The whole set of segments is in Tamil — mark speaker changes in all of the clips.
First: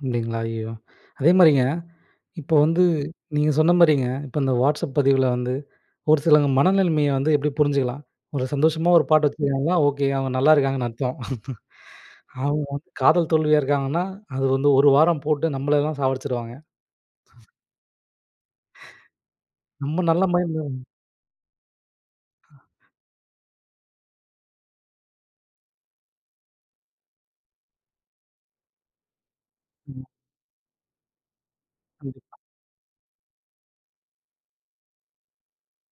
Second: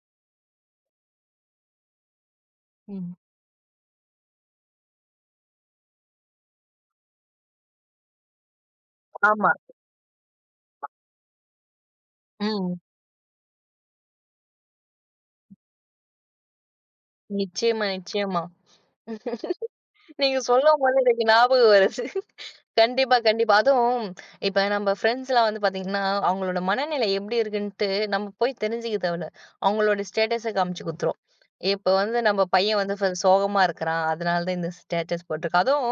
Speaker 1: அப்டிங்களா, ஐயோ! அதே மாரிங்க, இப்ப வந்து
Speaker 2: ம்.
Speaker 1: நீங்கச் சொன்ன மாரிங்க, இப்ப இந்த வாட்சப் பதிவுல வந்து ஒரு சிலங்க மனநலமைய வந்து எப்டி புரிஞ்சுக்கலாம். ஒரு சந்தோஷமா ஒரு பாட்டு
Speaker 2: ஆமா.
Speaker 1: வச்சிருந்தாங்கன்னா, ஓகே அவங்க நல்லா இருக்காங்கன்னு அர்த்தம். அவங்க
Speaker 2: ம்.
Speaker 1: காதல் தோல்வியா இருக்காங்கன்னா, அது வந்து 1 வாரம் போட்டு நம்மளலாம் சாவடிச்சிடுவாங்க.
Speaker 2: நிச்சியமா நிச்சியமா.
Speaker 1: நம்ம நல்ல
Speaker 2: நீங்க
Speaker 1: மைன்ட்ல
Speaker 2: சொல்லும்போது எனக்கு ஞாபகம் வருது. கண்டிப்பா கண்டிப்பா. அதுவும் இப்ப நம்ம ஃபிரண்ட்ஸ்லாம் வந்து பார்த்தீங்கன்னா, அவங்களோட மனநிலை எப்டி இருக்குன்ட்டு நம்ம போய் தெரிஞ்சுக்க தேவல்ல.
Speaker 1: ஆமா.
Speaker 2: அவங்களோட ஸ்டேட்டஸ் காமிச்சு குடுத்துரும். இப்ப வந்து
Speaker 1: கண்டிப்பா.
Speaker 2: நம்ம பையன் வந்து வ சோகமா இருக்குறான். அதனால தான் இந்த ஸ்டேட்டஸ் போட்டு இருக்கான். அதும்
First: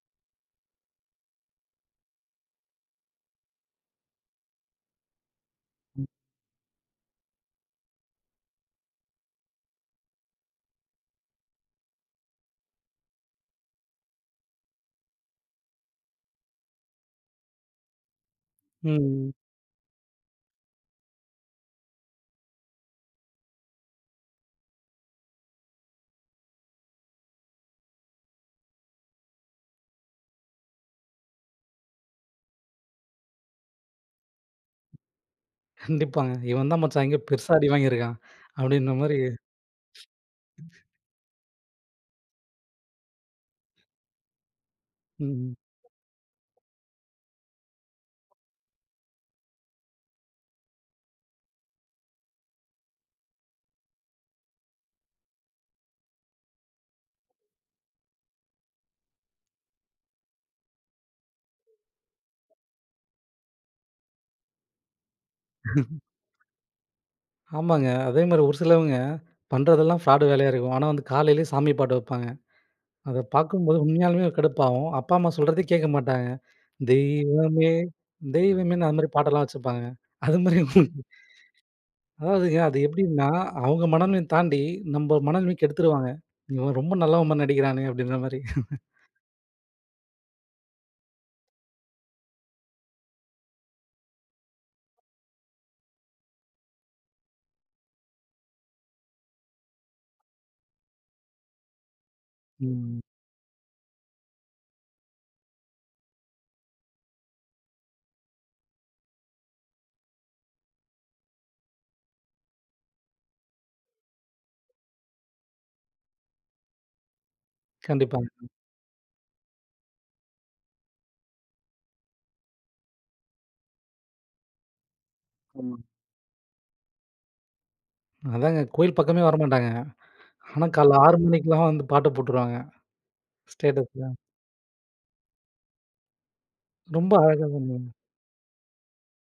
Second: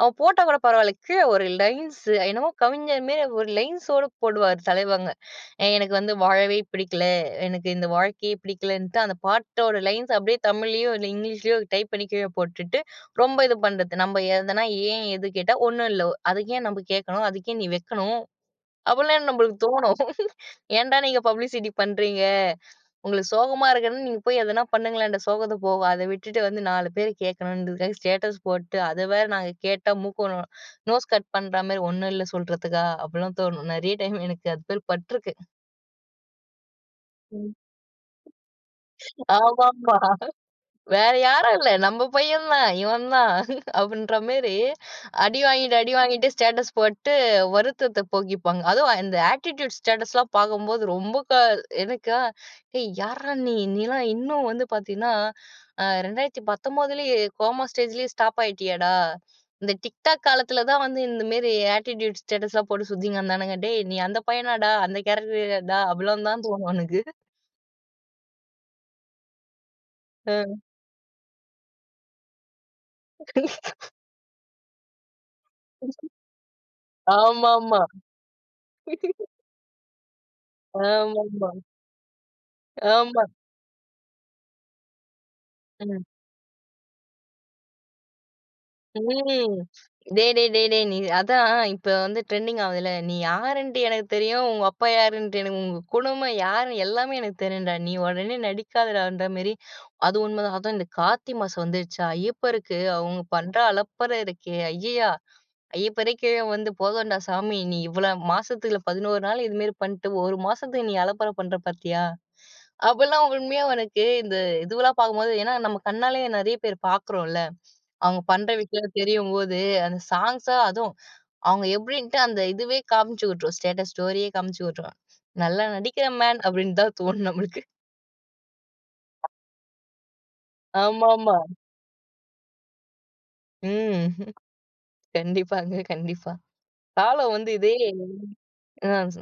Speaker 2: அவன் போட்டா கூடப் பரவால்ல. கீழ ஒரு லைன்ஸு என்னமோ கவிஞர் மாரி ஒரு லைன்ஸு ஓட போடுவாரு தலைவங்க. எனக்கு
Speaker 1: ம்.
Speaker 2: வந்து வாழவே பிடிக்கல. எனக்கு இந்த வாழ்க்கையே பிடிக்கலன்டு அந்தப் பாட்டோட லைன்ஸு அப்டியே தமிழ்லையோ, இங்கிலீஷ்லையோ டைப் பண்ணிக் கீழ போட்டுட்டு, ரொம்ப இது பண்றது. நம்ம எதுனா ஏன்? எதுக்கு? ஒண்ணும் இல்ல. அதுக்கு ஏன் நம்ப கேக்கணும்? அதுக்கு ஏன் நீ வெக்கணும்? அப்டின்னு
Speaker 1: ம்.
Speaker 2: நம்மளுக்குத் தோணும். ஏன்டா நீங்கப் பப்ளிசிட்டி பண்றீங்க? உங்களுக்குச் சோகமா இருக்குனா நீங்க போய் எதன பண்ணுங்களேன் அந்த சோகத்த போக. அத விட்டுட்டு வந்து 4 பேர் கேக்கணும்னுங்கறதுக்காக ஸ்டேட்டஸ் போட்டு, அத வேற நாங்க கேட்டா மூக்கு நோ நோஸ் கட் பண்ற மாரி ''ஒண்ணும் இல்ல'' சொல்றதுக்கா? அபிட்லாம் தோணும். நெறைய டைம் எனக்கு அது மாரி பட்ருக்கு.
Speaker 1: கண்டிப்பாங்க. "இவன் தான் மச்சான் எங்கயோ
Speaker 2: ம்.
Speaker 1: பெருசா அடிவாங்கிருக்கான்" அப்டின்ன மாரி
Speaker 2: ஆமாமா. வேற யாரும் இல்ல. நம்ம பையன் தான், இவன் தான் அப்டின்ற மாரி அடி
Speaker 1: ம்.
Speaker 2: வாங்கிட்டு அடி வாங்கிட்டு ஸ்டேட்டஸ் போட்டு வருத்தத்தப் போக்கிப்பாங்க. அது இந்த ஆட்டிட்யூட் ஸ்டேட்டஸ்லாம் பார்க்கும்போது ரொம்பக்கா எனக்கா எ யார்ரா நீ? நீலாம் இன்னும் வந்து பார்த்தீன்னா, அ 2019லயே கோமா ஸ்டேஜ்லயே ஸ்டாப் ஆயிட்டியேடா. இந்த டிக்டாக் காலத்துல தான் வந்து இந்த மாரி ஆட்டிட்யூட் ஸ்டேட்டஸ்லாம் போட்டுச் சுத்திங்க்கெடந்தானுங்க. டேய் நீ அந்தப் பையனாடா? அந்த கேரக்டர்டா? அவ்வளவு தான் உனக்கு.
Speaker 1: ஆமாங்க. அதே மாரி ஒரு சிலவங்க பண்றதெல்லாம் ஃப்ராடு வேலையா
Speaker 2: அ.
Speaker 1: இருக்கும். ஆனா வந்து காலையிளே சாமி பாட்டு வப்பாங்க. அதப் பார்க்கும்போது உண்மையாலுமே ஒரு கடுப்பாவும். அப்பா அம்மா சொல்றத கேட்கமாட்டாங்க. "தெய்வமே
Speaker 2: ஆமாமா.
Speaker 1: தெய்வமேன்னு" அந்த மாரி பாட்டெல்லாம் வச்சிருப்பாங்கங்க. அது மாரி
Speaker 2: ஆமாமா.
Speaker 1: அதாதுங்க அது
Speaker 2: ஆமா.
Speaker 1: எப்டின்னா, அவங்க மனநிலை தாண்டி நம்ம மனநிலமைக்
Speaker 2: ம்.
Speaker 1: கெடுத்துருவாங்க. இவன் ரொம்ப நல்லவன் மாரி நடிக்கிறானே அப்டின்ற மாரி.
Speaker 2: ம். டேய் டேய் டேய் டேய். நீ அதான். இப்ப வந்து டிரெண்டிங் ஆவுதுல்ல. நீ யாருன்ட்டு எனக்குத் தெரியும். உங்க அப்பா யாருன்ட்டு, எனக்கு உங்க குடும்பம் யாருன்னு எல்லாமே எனக்குத் தெரியும்டா. நீ உடனே நடிக்காதடான்ற மாரி. அது உண்ம தான். அதும் இந்தக் கார்த்தி மாசம் வந்துருச்சா? ஐயப்பருக்கு
Speaker 1: ம்.
Speaker 2: அவங்க பண்ற அலப்பற இருக்கே. ஐயையா! ஐயப்பரே கீழ வந்து, போதும்டா சாமி நீ இவ்ளோ மாசத்துல 11 நாள் இது மாரி பண்ட்டு, 1 மாசத்துக்கு நீ அலப்பற பண்ற பாத்தியா. அப்டிலாம் உண்மையா உனக்கு இந்த இதுவலாம் பாக்கும்போது, ஏன்னா நம்ம கண்ணாலயே நெறைய பேர் பாக்குறோம்ல. அவங்க
Speaker 1: கண்டிப்பாங்க.
Speaker 2: பண்ற விஷயங்கள் தெரியும்போது அந்தச் ஸாங்க்ஸா அதுவும் அவங்க எப்டின்ட்டு அந்த இதுவே காமிச்சுட்டுரும், ஸ்டேட்டஸ் ஸ்டோரியே காமிச்சுட்டுரும். நல்லா
Speaker 1: ஆமாங்க.
Speaker 2: நடிக்கிற மேன் அப்டினு தான் தோணும் நம்மளுக்கு.
Speaker 1: அதாங்க கோயில் பக்கமே வரமாட்டாங்க. ஆனா கால்ல 6
Speaker 2: ஆமாமா.
Speaker 1: மணிக்கெல்லாம் வந்து பாட்டு போட்டுருவாங்க, ஸ்டேட்டஸ்ல
Speaker 2: ம். கண்டிப்பாங்க கண்டிப்பா.
Speaker 1: ரொம்ப
Speaker 2: காலம்
Speaker 1: அழகா
Speaker 2: வந்து இதே
Speaker 1: சொன்னீங்க.
Speaker 2: ஆ